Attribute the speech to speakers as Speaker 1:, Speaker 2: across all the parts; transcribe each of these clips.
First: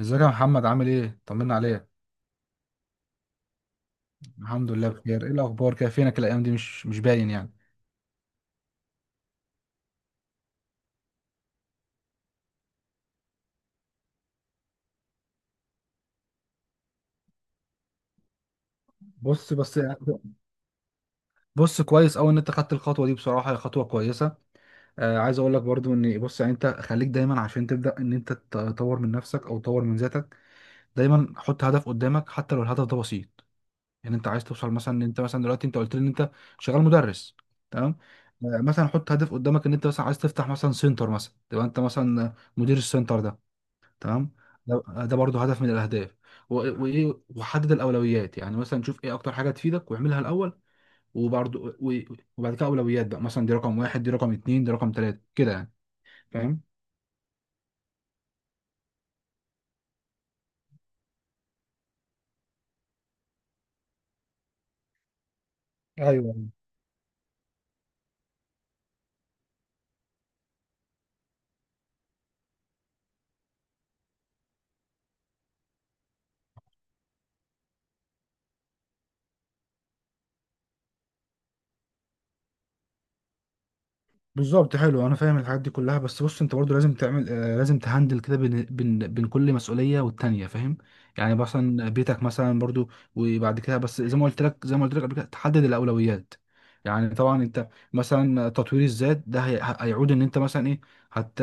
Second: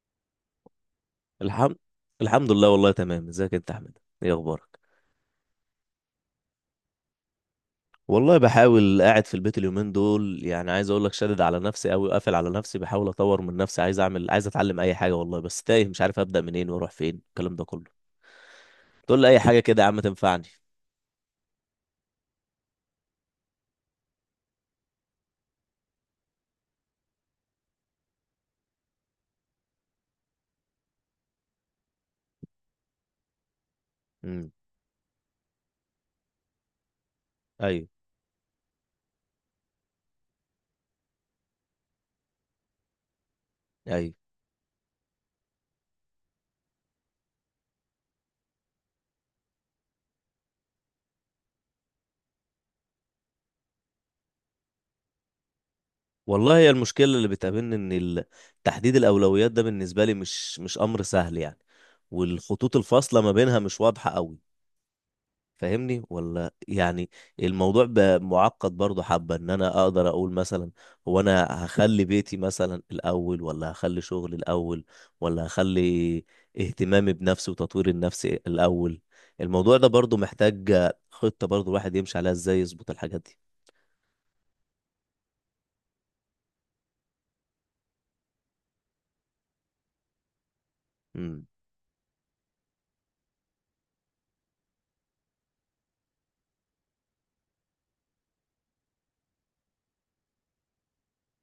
Speaker 1: ازيك يا محمد، عامل ايه؟ طمنا
Speaker 2: الحمد
Speaker 1: عليك.
Speaker 2: الحمد لله. والله تمام، ازيك انت يا احمد؟ ايه
Speaker 1: الحمد
Speaker 2: اخبارك؟
Speaker 1: لله، الحمد بخير. ايه الاخبار كده؟ فينك الايام دي، مش باين يعني.
Speaker 2: والله بحاول قاعد في البيت اليومين دول. يعني عايز اقول لك، شادد على نفسي قوي وقافل على نفسي، بحاول اطور من نفسي، عايز اعمل، عايز اتعلم اي حاجه. والله بس تايه، مش عارف ابدا منين واروح فين، الكلام ده كله. تقول لي اي
Speaker 1: بص
Speaker 2: حاجه
Speaker 1: بس.
Speaker 2: كده يا عم تنفعني.
Speaker 1: بص، كويس قوي ان انت خدت الخطوه دي. بصراحه هي خطوه كويسه. عايز اقول لك برضو ان بص، يعني انت خليك دايما، عشان تبدا ان انت تطور من نفسك او تطور من ذاتك، دايما حط هدف قدامك حتى لو الهدف ده بسيط. يعني انت عايز
Speaker 2: امم.
Speaker 1: توصل مثلا ان انت، مثلا دلوقتي انت قلت لي ان انت شغال مدرس.
Speaker 2: ايوه.
Speaker 1: تمام. مثلا حط هدف قدامك ان انت مثلا عايز تفتح مثلا سنتر، مثلا تبقى انت مثلا مدير السنتر ده.
Speaker 2: ايوه.
Speaker 1: تمام. ده برضه هدف من الاهداف. و- وايه، وحدد الاولويات. يعني مثلا شوف ايه اكتر حاجه تفيدك واعملها الاول. وبرضه وبعد كده اولويات بقى، مثلا دي رقم واحد، دي رقم اتنين، دي رقم تلاته كده يعني.
Speaker 2: والله
Speaker 1: فاهم؟
Speaker 2: هي المشكله اللي بتقابلني، ان تحديد الاولويات ده بالنسبه لي مش امر سهل يعني. والخطوط الفاصله ما بينها مش واضحه قوي، فاهمني
Speaker 1: ايوه.
Speaker 2: ولا يعني؟ الموضوع بقى معقد برضه حبة، ان انا اقدر اقول مثلا هو انا هخلي بيتي مثلا الاول، ولا هخلي شغلي الاول، ولا هخلي اهتمامي بنفسي وتطوير النفس الاول. الموضوع ده برضه محتاج خطة برضه الواحد يمشي عليها، ازاي يظبط الحاجات دي.
Speaker 1: بالظبط. حلو. انا فاهم الحاجات دي كلها، بس بص انت برضو لازم تعمل، لازم تهندل كده بين كل مسؤوليه والتانيه. فاهم؟ يعني
Speaker 2: امم.
Speaker 1: مثلا بيتك مثلا برضو، وبعد كده بس زي ما قلت لك قبل كده تحدد الاولويات. يعني طبعا انت مثلا تطوير الذات ده هيعود ان انت مثلا ايه، هت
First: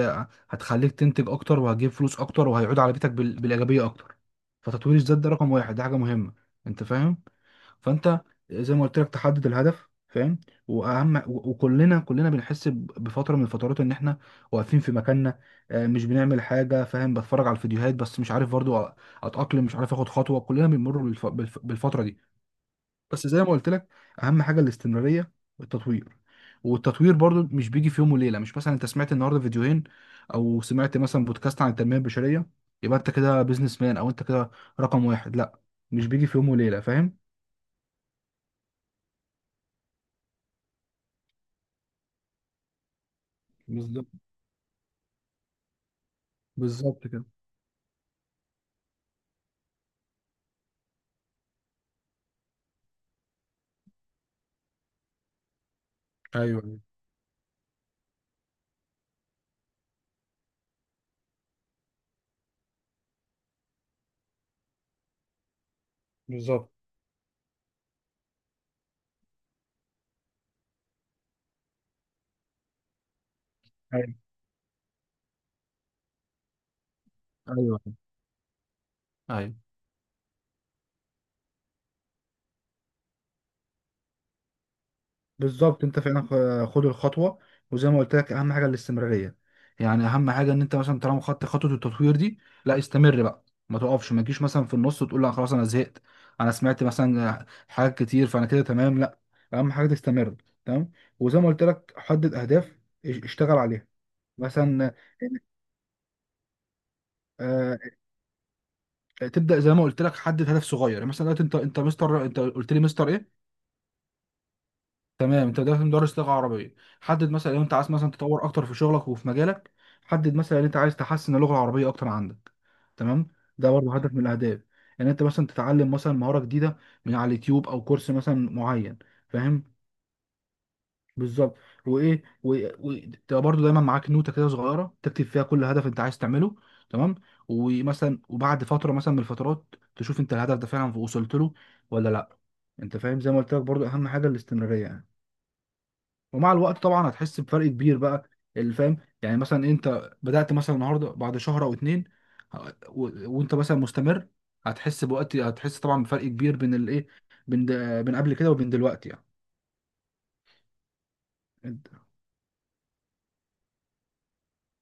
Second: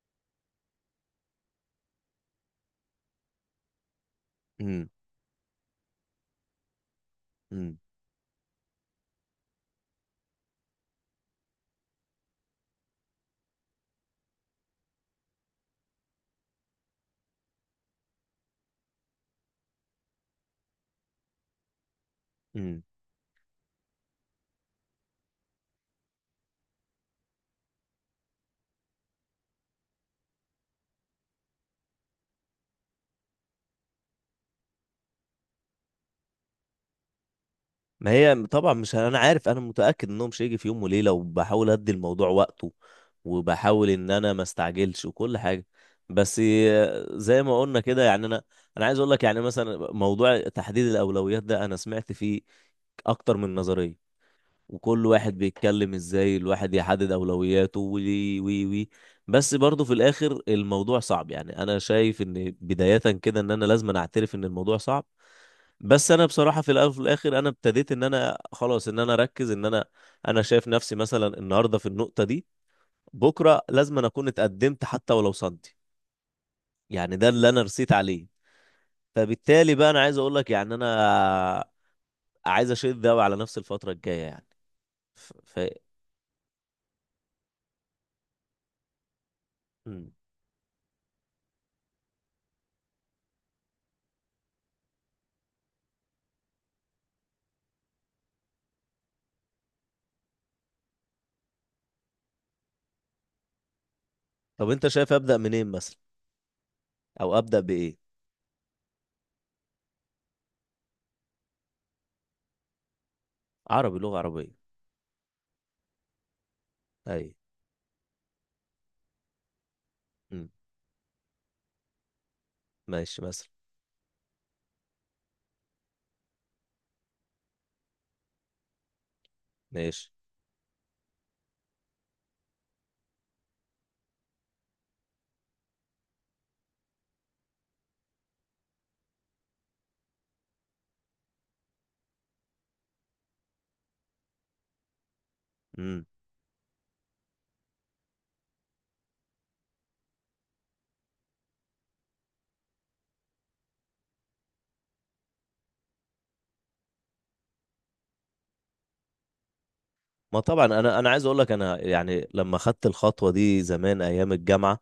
Speaker 1: هتخليك تنتج اكتر، وهتجيب فلوس اكتر، وهيعود على بيتك بالايجابيه اكتر.
Speaker 2: امم.
Speaker 1: فتطوير الذات ده رقم واحد، ده حاجه مهمه. انت فاهم؟
Speaker 2: إمم.
Speaker 1: فانت زي ما قلت لك تحدد الهدف. فاهم؟ واهم وكلنا بنحس بفتره من الفترات ان احنا واقفين في مكاننا. مش بنعمل حاجه. فاهم؟ بتفرج على الفيديوهات بس مش عارف برضو اتاقلم، مش عارف اخد خطوه. كلنا بنمر بالفتره دي.
Speaker 2: إمم.
Speaker 1: بس زي ما قلت لك اهم حاجه الاستمراريه والتطوير والتطوير برضو مش بيجي في يوم وليله. مش مثلا انت سمعت النهارده فيديوهين او سمعت مثلا بودكاست عن التنميه البشريه يبقى انت كده بيزنس مان، او انت كده رقم واحد. لا، مش بيجي في يوم وليله. فاهم؟
Speaker 2: ما هي طبعا مش انا عارف، انا متاكد انه مش هيجي في يوم وليله، وبحاول ادي الموضوع وقته، وبحاول ان انا ما استعجلش وكل حاجه. بس
Speaker 1: بالظبط كده.
Speaker 2: زي ما قلنا كده، يعني انا عايز اقول لك، يعني مثلا موضوع تحديد الاولويات ده انا سمعت فيه اكتر من نظريه، وكل واحد بيتكلم ازاي
Speaker 1: ايوه،
Speaker 2: الواحد
Speaker 1: ايوه،
Speaker 2: يحدد اولوياته، وي وي وي. بس برضه في الاخر الموضوع صعب، يعني انا شايف ان بدايه كده ان انا لازم أنا اعترف ان الموضوع صعب. بس انا بصراحه
Speaker 1: بالظبط.
Speaker 2: في الاول وفي الاخر، انا ابتديت ان انا خلاص، ان انا اركز، ان انا انا شايف نفسي مثلا النهارده في النقطه دي، بكره لازم أنا
Speaker 1: أيوة.
Speaker 2: اكون اتقدمت حتى ولو صدي. يعني ده اللي انا
Speaker 1: ايوه،
Speaker 2: رسيت عليه.
Speaker 1: ايوه،
Speaker 2: فبالتالي بقى، انا عايز اقول لك، يعني انا عايز اشد قوي على نفسي الفتره الجايه يعني. ف... ف...
Speaker 1: بالظبط. انت فعلا خد الخطوه، وزي ما قلت لك اهم حاجه الاستمراريه يعني.
Speaker 2: مم.
Speaker 1: اهم حاجه ان انت مثلا طالما خدت خطوه التطوير دي، لا استمر بقى. ما تقفش، ما تجيش مثلا في النص وتقول لا خلاص انا زهقت، انا سمعت مثلا حاجات كتير فانا كده تمام. لا، اهم حاجه تستمر. تمام. وزي ما قلت لك حدد اهداف، اشتغل عليها،
Speaker 2: طب انت
Speaker 1: مثلا.
Speaker 2: شايف ابدا منين مثلا، او ابدا
Speaker 1: آه،
Speaker 2: بايه؟
Speaker 1: تبدا زي ما قلت لك حدد هدف صغير، يعني مثلا دلوقتي انت مستر، انت قلت لي مستر ايه؟
Speaker 2: عربي، لغه عربيه.
Speaker 1: تمام، انت دلوقتي مدرس لغه عربيه. حدد
Speaker 2: اي.
Speaker 1: مثلا لو انت عايز مثلا تطور اكتر في شغلك وفي مجالك، حدد
Speaker 2: مم.
Speaker 1: مثلا ان انت عايز تحسن اللغه العربيه اكتر عندك.
Speaker 2: ماشي
Speaker 1: تمام.
Speaker 2: مثلا.
Speaker 1: ده برضه هدف من الاهداف. ان انت مثلا تتعلم مثلا مهاره جديده من على اليوتيوب او كورس مثلا معين. فاهم؟
Speaker 2: ماشي.
Speaker 1: بالظبط. وايه، تبقى برضه دايما معاك نوته كده صغيره تكتب فيها كل هدف انت عايز تعمله. تمام. ومثلا وبعد فتره مثلا من الفترات تشوف انت الهدف ده فعلا وصلت له ولا لا. انت فاهم؟ زي ما قلت لك برضه اهم حاجه الاستمراريه يعني.
Speaker 2: مم.
Speaker 1: ومع الوقت طبعا هتحس بفرق كبير بقى. اللي فاهم. يعني مثلا انت بدأت مثلا النهارده، بعد شهر او اتنين ه- و... وانت مثلا مستمر، هتحس طبعا بفرق كبير بين الايه، بين د... بين قبل كده وبين دلوقتي يعني.
Speaker 2: ما طبعا انا عايز اقول لك، انا
Speaker 1: انت...
Speaker 2: يعني لما خدت الخطوه دي زمان ايام الجامعه،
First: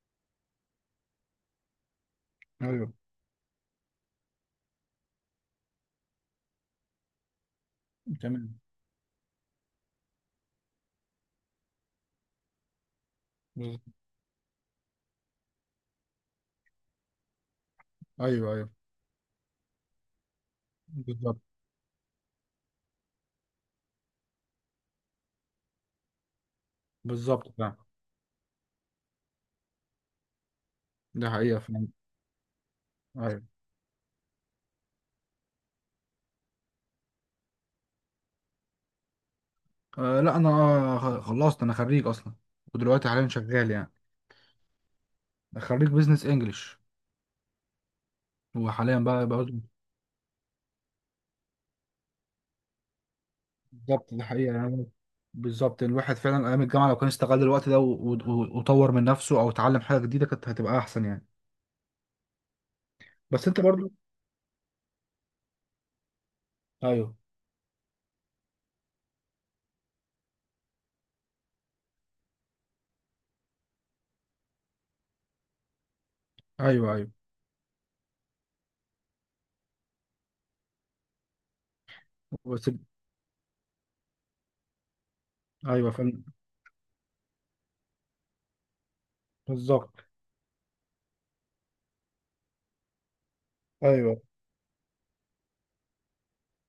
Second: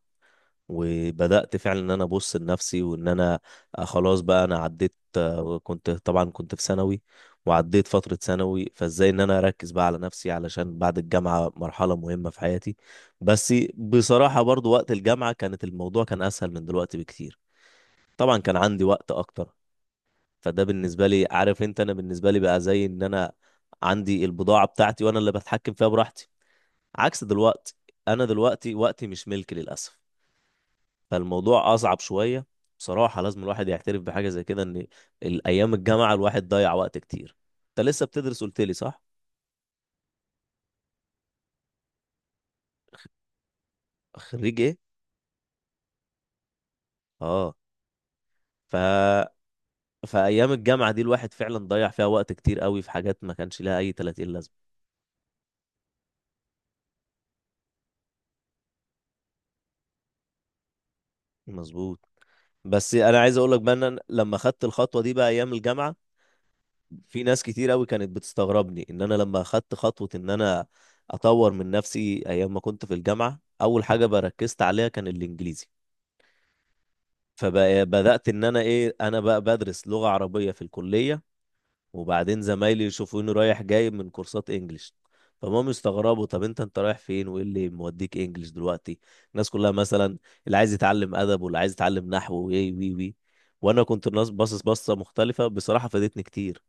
Speaker 2: وبدأت فعلا ان انا ابص لنفسي
Speaker 1: ايوه.
Speaker 2: وان انا خلاص بقى انا عديت. كنت طبعا في ثانوي، وعديت فترة
Speaker 1: تمام.
Speaker 2: ثانوي، فازاي ان انا اركز بقى على نفسي علشان بعد الجامعة مرحلة مهمة في حياتي. بس
Speaker 1: بز-
Speaker 2: بصراحة برضو وقت الجامعة كانت الموضوع كان اسهل من دلوقتي بكتير. طبعا
Speaker 1: ايوه،
Speaker 2: كان
Speaker 1: ايوه،
Speaker 2: عندي وقت اكتر. فده بالنسبة لي،
Speaker 1: بالظبط.
Speaker 2: عارف انت، انا بالنسبة لي بقى زي ان انا عندي البضاعة بتاعتي وانا اللي بتحكم فيها براحتي، عكس
Speaker 1: بالظبط
Speaker 2: دلوقتي.
Speaker 1: فعلا.
Speaker 2: انا دلوقتي وقتي مش ملكي للأسف،
Speaker 1: ده حقيقة
Speaker 2: فالموضوع
Speaker 1: فعلا.
Speaker 2: اصعب شويه. بصراحه
Speaker 1: ايوه.
Speaker 2: لازم الواحد يعترف بحاجه زي كده، ان الايام الجامعه الواحد ضيع وقت كتير. انت لسه بتدرس قلت لي، صح؟
Speaker 1: آه لا، انا خلصت. انا خريج اصلا، ودلوقتي حاليا شغال يعني.
Speaker 2: خريج ايه؟
Speaker 1: خريج بزنس انجلش.
Speaker 2: اه. ف
Speaker 1: وحاليا بقى.
Speaker 2: فايام الجامعه دي الواحد فعلا ضيع فيها وقت كتير قوي في حاجات ما كانش لها اي
Speaker 1: بالظبط، دي
Speaker 2: 30
Speaker 1: حقيقة
Speaker 2: لازمه.
Speaker 1: يعني. بالظبط. الواحد فعلا أيام الجامعة لو كان استغل الوقت ده وطور من نفسه أو اتعلم حاجة جديدة كانت هتبقى أحسن يعني.
Speaker 2: مظبوط. بس انا عايز
Speaker 1: بس
Speaker 2: اقول
Speaker 1: أنت
Speaker 2: لك بقى، ان
Speaker 1: برضو.
Speaker 2: أنا لما خدت الخطوه دي بقى ايام الجامعه،
Speaker 1: أيوه.
Speaker 2: في ناس كتير قوي كانت بتستغربني ان انا لما خدت خطوه ان انا اطور من نفسي ايام ما كنت في الجامعه، اول حاجه بركزت عليها كان الانجليزي.
Speaker 1: أيوه، أيوه.
Speaker 2: فبدأت إن أنا بقى بدرس لغة عربية في الكلية، وبعدين
Speaker 1: بس.
Speaker 2: زمايلي يشوفوني رايح جاي من كورسات إنجليش، فهم
Speaker 1: أيوه فعلا.
Speaker 2: يستغربوا طب أنت رايح فين، وإيه اللي موديك إنجليش دلوقتي. الناس كلها
Speaker 1: بالظبط.
Speaker 2: مثلا اللي عايز يتعلم أدب، واللي عايز يتعلم نحو، وإيه وي وي، وأنا كنت
Speaker 1: أيوه.
Speaker 2: الناس باصص بصة مختلفة، بصراحة فادتني كتير.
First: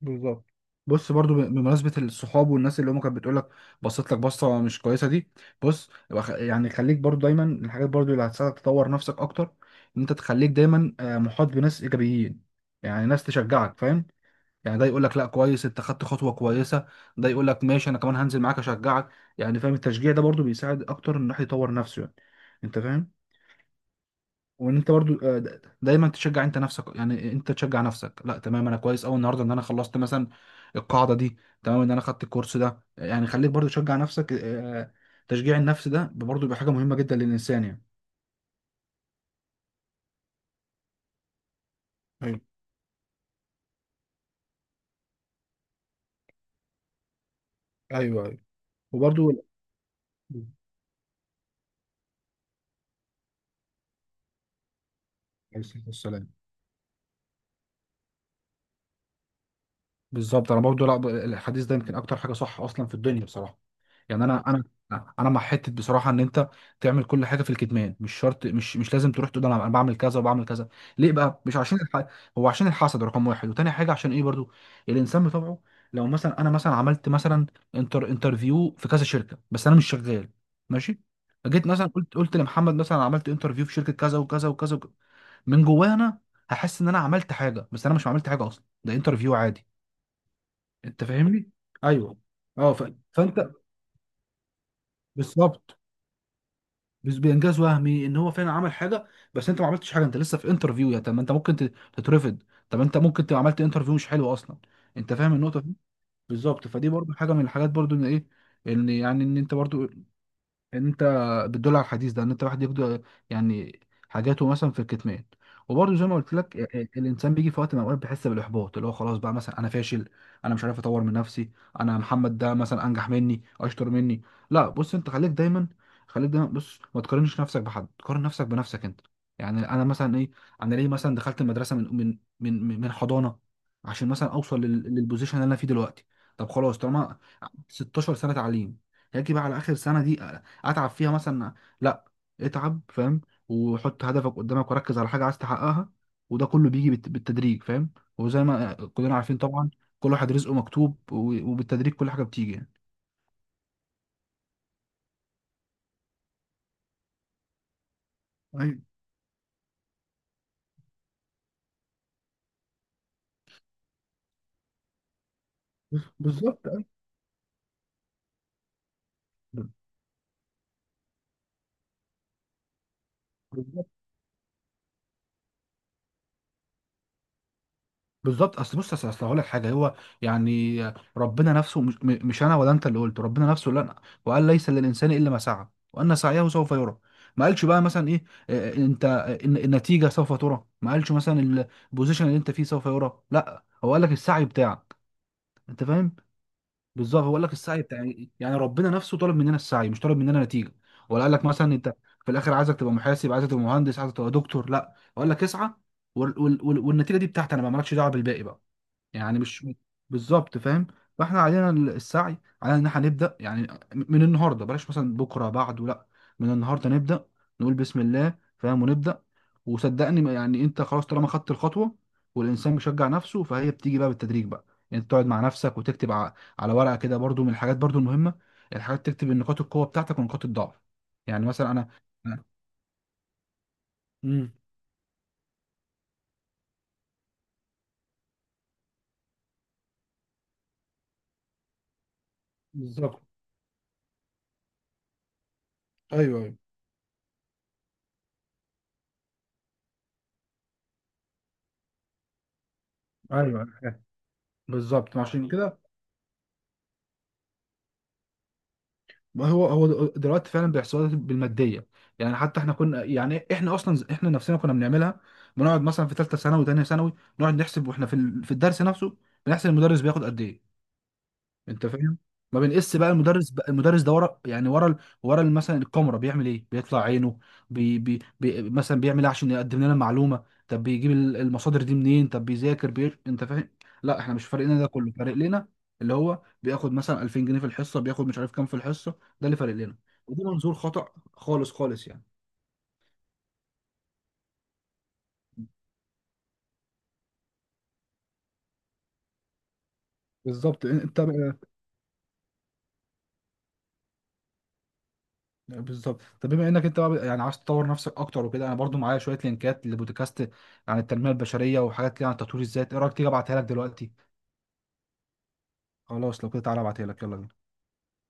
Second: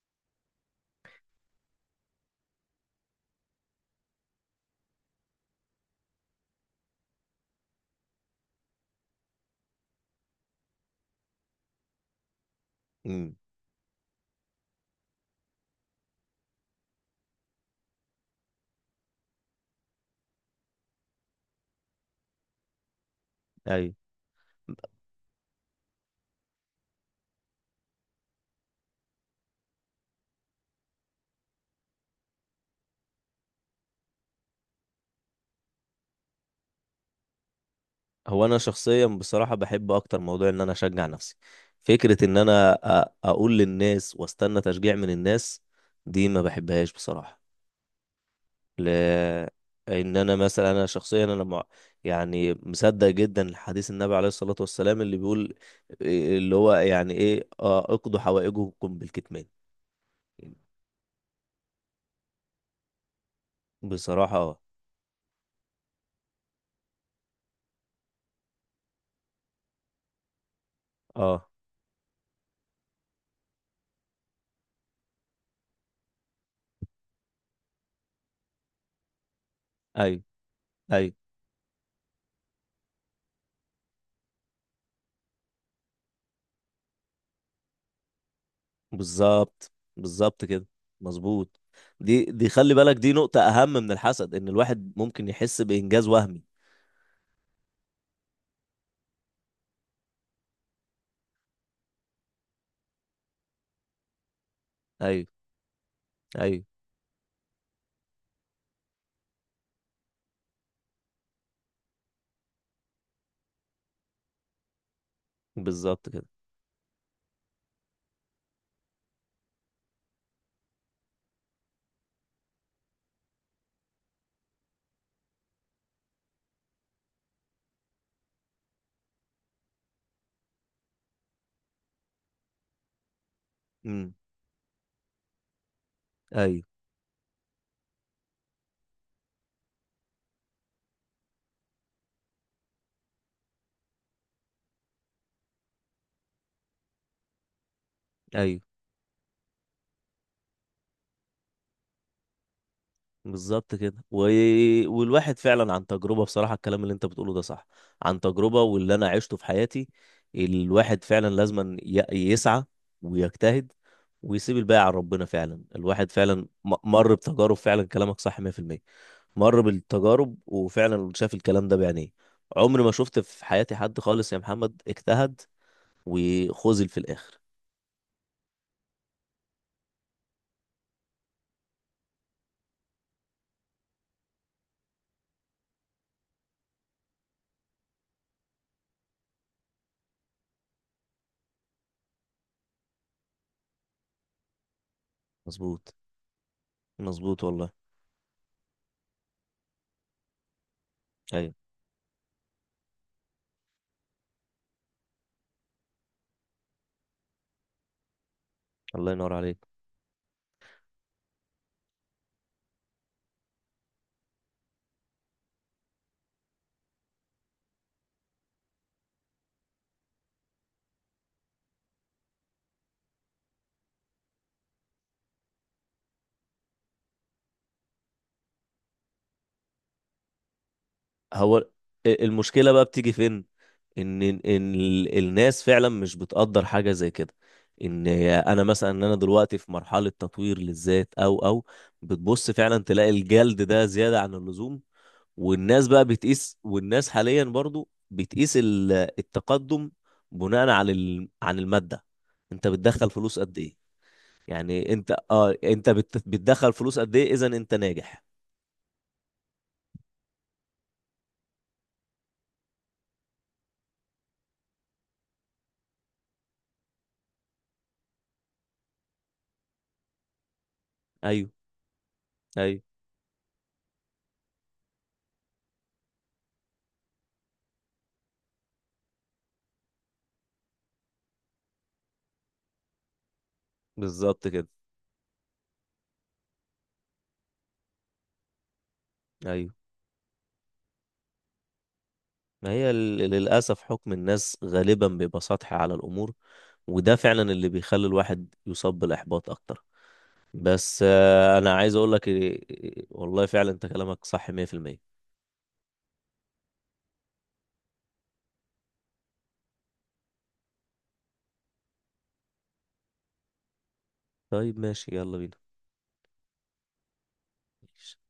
Speaker 1: بالظبط. بص برضو بمناسبة الصحاب والناس اللي هم كانت بتقول لك، بصيت لك بصة مش كويسة دي. بص، يبقى يعني خليك برضو دايما الحاجات برضو اللي هتساعدك تطور نفسك أكتر، إن أنت تخليك دايما محاط بناس إيجابيين، يعني ناس
Speaker 2: امم.
Speaker 1: تشجعك. فاهم؟ يعني ده يقول لك لا، كويس، انت خدت خطوه كويسه. ده يقول لك ماشي، انا كمان هنزل معاك اشجعك. يعني فاهم؟ التشجيع ده برضو بيساعد اكتر ان الواحد يطور نفسه يعني. انت فاهم؟
Speaker 2: أيوه.
Speaker 1: وان انت برضو دايما تشجع انت نفسك. يعني انت تشجع نفسك، لا تمام، انا كويس قوي النهارده ان انا خلصت مثلا القاعده دي. تمام، ان انا خدت الكورس ده. يعني خليك برضو تشجع نفسك. تشجيع النفس ده برضو بيبقى حاجه مهمه جدا للانسان يعني.
Speaker 2: هو انا شخصيا بصراحه بحب اكتر موضوع ان انا اشجع نفسي. فكره ان
Speaker 1: ايوه،
Speaker 2: انا اقول للناس واستنى تشجيع من الناس، دي ما بحبهاش بصراحه.
Speaker 1: ايوه، ايوه. وبرضو عليه
Speaker 2: لان انا مثلا انا شخصيا يعني مصدق جدا حديث النبي عليه الصلاة والسلام اللي بيقول
Speaker 1: الصلاة والسلام.
Speaker 2: اللي هو يعني ايه، اقضوا حوائجكم بالكتمان.
Speaker 1: بالظبط، انا برضو، لا الحديث ده يمكن اكتر حاجه صح اصلا في الدنيا بصراحه. يعني
Speaker 2: بصراحة
Speaker 1: انا
Speaker 2: اه.
Speaker 1: انا انا مع حته بصراحه ان انت تعمل كل حاجه في الكتمان. مش شرط، مش لازم تروح تقول أنا بعمل كذا وبعمل كذا. ليه بقى؟
Speaker 2: اه.
Speaker 1: مش عشان هو عشان الحسد رقم واحد، وتاني حاجه عشان ايه برضو الانسان بطبعه. لو مثلا انا مثلا عملت مثلا انترفيو في كذا شركه، بس انا مش
Speaker 2: ايوه.
Speaker 1: شغال، ماشي،
Speaker 2: ايوه.
Speaker 1: جيت مثلا قلت لمحمد مثلا أنا عملت انترفيو في شركه كذا وكذا وكذا وكذا، من جوايا انا هحس ان انا عملت حاجه، بس انا مش عملت حاجه اصلا، ده انترفيو عادي.
Speaker 2: بالظبط. بالظبط كده.
Speaker 1: انت فاهمني؟
Speaker 2: مظبوط.
Speaker 1: ايوه.
Speaker 2: دي خلي بالك، دي نقطة
Speaker 1: فانت
Speaker 2: اهم من الحسد، ان الواحد ممكن يحس
Speaker 1: بالظبط.
Speaker 2: بانجاز وهمي.
Speaker 1: بس بانجاز وهمي ان هو فعلا عمل حاجه، بس انت ما عملتش حاجه، انت لسه في انترفيو. يا طب ما انت ممكن تترفض، طب انت ممكن تبقى عملت انترفيو مش حلو اصلا. انت
Speaker 2: ايوه.
Speaker 1: فاهم النقطه دي؟
Speaker 2: ايوه.
Speaker 1: بالظبط. فدي برضو حاجه من الحاجات برضو ان ايه، ان يعني ان انت برضو انت بتدل على الحديث ده ان انت واحد يقدر يعني حاجاته مثلا في الكتمان. وبرضه زي
Speaker 2: بالظبط
Speaker 1: ما
Speaker 2: كده.
Speaker 1: قلت لك الانسان بيجي في وقت من الاوقات بيحس بالاحباط اللي هو خلاص بقى مثلا انا فاشل، انا مش عارف اطور من نفسي، انا محمد ده مثلا انجح مني، اشطر مني. لا، بص انت خليك دايما بص، ما تقارنش نفسك بحد، قارن نفسك بنفسك انت. يعني انا مثلا ايه، انا ليه مثلا دخلت المدرسه من حضانه عشان
Speaker 2: امم.
Speaker 1: مثلا اوصل للبوزيشن اللي انا فيه دلوقتي؟ طب
Speaker 2: ايوه.
Speaker 1: خلاص، طالما 16 سنه تعليم، هاجي بقى على اخر سنه دي اتعب فيها مثلا؟ لا، اتعب. فاهم؟ وحط هدفك قدامك وركز على حاجه عايز تحققها. وده كله بيجي بالتدريج. فاهم؟ وزي
Speaker 2: ايوه.
Speaker 1: ما كلنا عارفين طبعا، كل واحد رزقه مكتوب، وبالتدريج كل حاجه بتيجي يعني.
Speaker 2: بالظبط كده. والواحد فعلا عن تجربة، بصراحة الكلام اللي انت بتقوله ده صح، عن تجربة
Speaker 1: أيوة،
Speaker 2: واللي انا عشته في حياتي. الواحد فعلا لازم يسعى ويجتهد ويسيب الباقي على ربنا، فعلا الواحد فعلا
Speaker 1: بالظبط.
Speaker 2: مر بتجارب، فعلا كلامك صح 100%. مر بالتجارب وفعلا شاف الكلام ده بعينيه. عمري ما شفت في حياتي
Speaker 1: أيوة.
Speaker 2: حد خالص يا محمد اجتهد وخذل في الاخر.
Speaker 1: بالظبط. اصل بص، اصل هقول لك حاجه. هو يعني ربنا نفسه، مش انا ولا انت اللي قلت، ربنا نفسه لا وقال ليس للانسان الا ما سعى، وان سعيه سوف يرى. ما قالش بقى مثلا ايه، انت، النتيجه سوف ترى. ما قالش مثلا البوزيشن اللي انت فيه سوف يرى، لا هو قال لك السعي بتاعك. انت
Speaker 2: مظبوط.
Speaker 1: فاهم؟ بالظبط. هو قال
Speaker 2: مظبوط
Speaker 1: لك
Speaker 2: والله.
Speaker 1: السعي بتاعي، يعني ربنا نفسه طلب مننا السعي مش طلب مننا نتيجه. ولا قال لك
Speaker 2: ايوه.
Speaker 1: مثلا انت في الاخر عايزك تبقى محاسب، عايزك تبقى مهندس، عايزك تبقى دكتور. لا، هو قال لك اسعى، والنتيجه دي بتاعتي انا، ما مالكش دعوه بالباقي بقى.
Speaker 2: الله ينور
Speaker 1: يعني
Speaker 2: عليك.
Speaker 1: مش بالظبط. فاهم؟ فاحنا علينا السعي، علينا ان احنا نبدا يعني من النهارده، بلاش مثلا بكره بعده. لا، من النهارده نبدا، نقول بسم الله. فاهم؟ ونبدا. وصدقني يعني انت خلاص طالما خدت الخطوه والانسان بيشجع نفسه، فهي بتيجي بقى بالتدريج بقى. يعني انت تقعد مع نفسك وتكتب على ورقه كده. برضو من الحاجات برضو المهمه الحاجات، تكتب النقاط القوه بتاعتك ونقاط الضعف. يعني
Speaker 2: هو
Speaker 1: مثلا انا
Speaker 2: المشكلة بقى بتيجي فين؟ إن
Speaker 1: امم
Speaker 2: إن ال- الناس فعلا مش بتقدر حاجة زي كده، إن أنا دلوقتي في مرحلة تطوير للذات، أو بتبص فعلا تلاقي
Speaker 1: بالظبط.
Speaker 2: الجلد ده زيادة عن اللزوم. والناس بقى
Speaker 1: ايوه،
Speaker 2: بتقيس، والناس حاليا برضو بتقيس التقدم بناء على عن المادة. أنت بتدخل فلوس قد
Speaker 1: ايوه،
Speaker 2: إيه؟
Speaker 1: ايوه.
Speaker 2: يعني أنت
Speaker 1: بالظبط. عشان
Speaker 2: أه
Speaker 1: كده،
Speaker 2: أنت بتدخل فلوس قد إيه، إذا أنت ناجح.
Speaker 1: ما هو دلوقتي فعلا بيحصلوا بالماديه. يعني حتى احنا كنا، يعني احنا اصلا احنا نفسنا كنا بنعملها. بنقعد مثلا في ثالثه ثانوي وثانيه ثانوي نقعد نحسب واحنا في في الدرس نفسه بنحسب المدرس بياخد قد ايه.
Speaker 2: أيوه.
Speaker 1: انت فاهم؟ ما
Speaker 2: أيوه.
Speaker 1: بنقيس بقى المدرس، بقى المدرس ده ورا، يعني مثلا الكاميرا بيعمل ايه، بيطلع عينه، بي بي بي مثلا بيعمل ايه عشان يقدم لنا المعلومه، طب بيجيب المصادر دي منين، طب بيذاكر انت فاهم؟ لا، احنا مش
Speaker 2: بالظبط
Speaker 1: فارق
Speaker 2: كده.
Speaker 1: لنا ده كله، فارق لنا اللي هو بياخد مثلا 2000 جنيه في الحصه، بياخد مش عارف كام في الحصه. ده اللي
Speaker 2: أيوه.
Speaker 1: فارق لنا. وده منظور خطأ خالص خالص يعني.
Speaker 2: ما هي للأسف حكم الناس غالبا بيبقى سطحي على الأمور، وده فعلا اللي بيخلي الواحد يصاب بالإحباط أكتر.
Speaker 1: بالظبط.
Speaker 2: بس
Speaker 1: انت
Speaker 2: أنا عايز أقول لك إيه- إيه- إيه، والله فعلا أنت كلامك صح 100%.
Speaker 1: بالظبط. طب بما انك انت بقى يعني عايز تطور نفسك اكتر وكده، انا برضو معايا شويه لينكات لبودكاست عن التنميه البشريه وحاجات كده عن تطوير الذات. ايه رايك تيجي ابعتها لك دلوقتي؟
Speaker 2: طيب ماشي، يلا
Speaker 1: خلاص لو كده تعالى ابعتها لك. يلا بينا.
Speaker 2: بينا.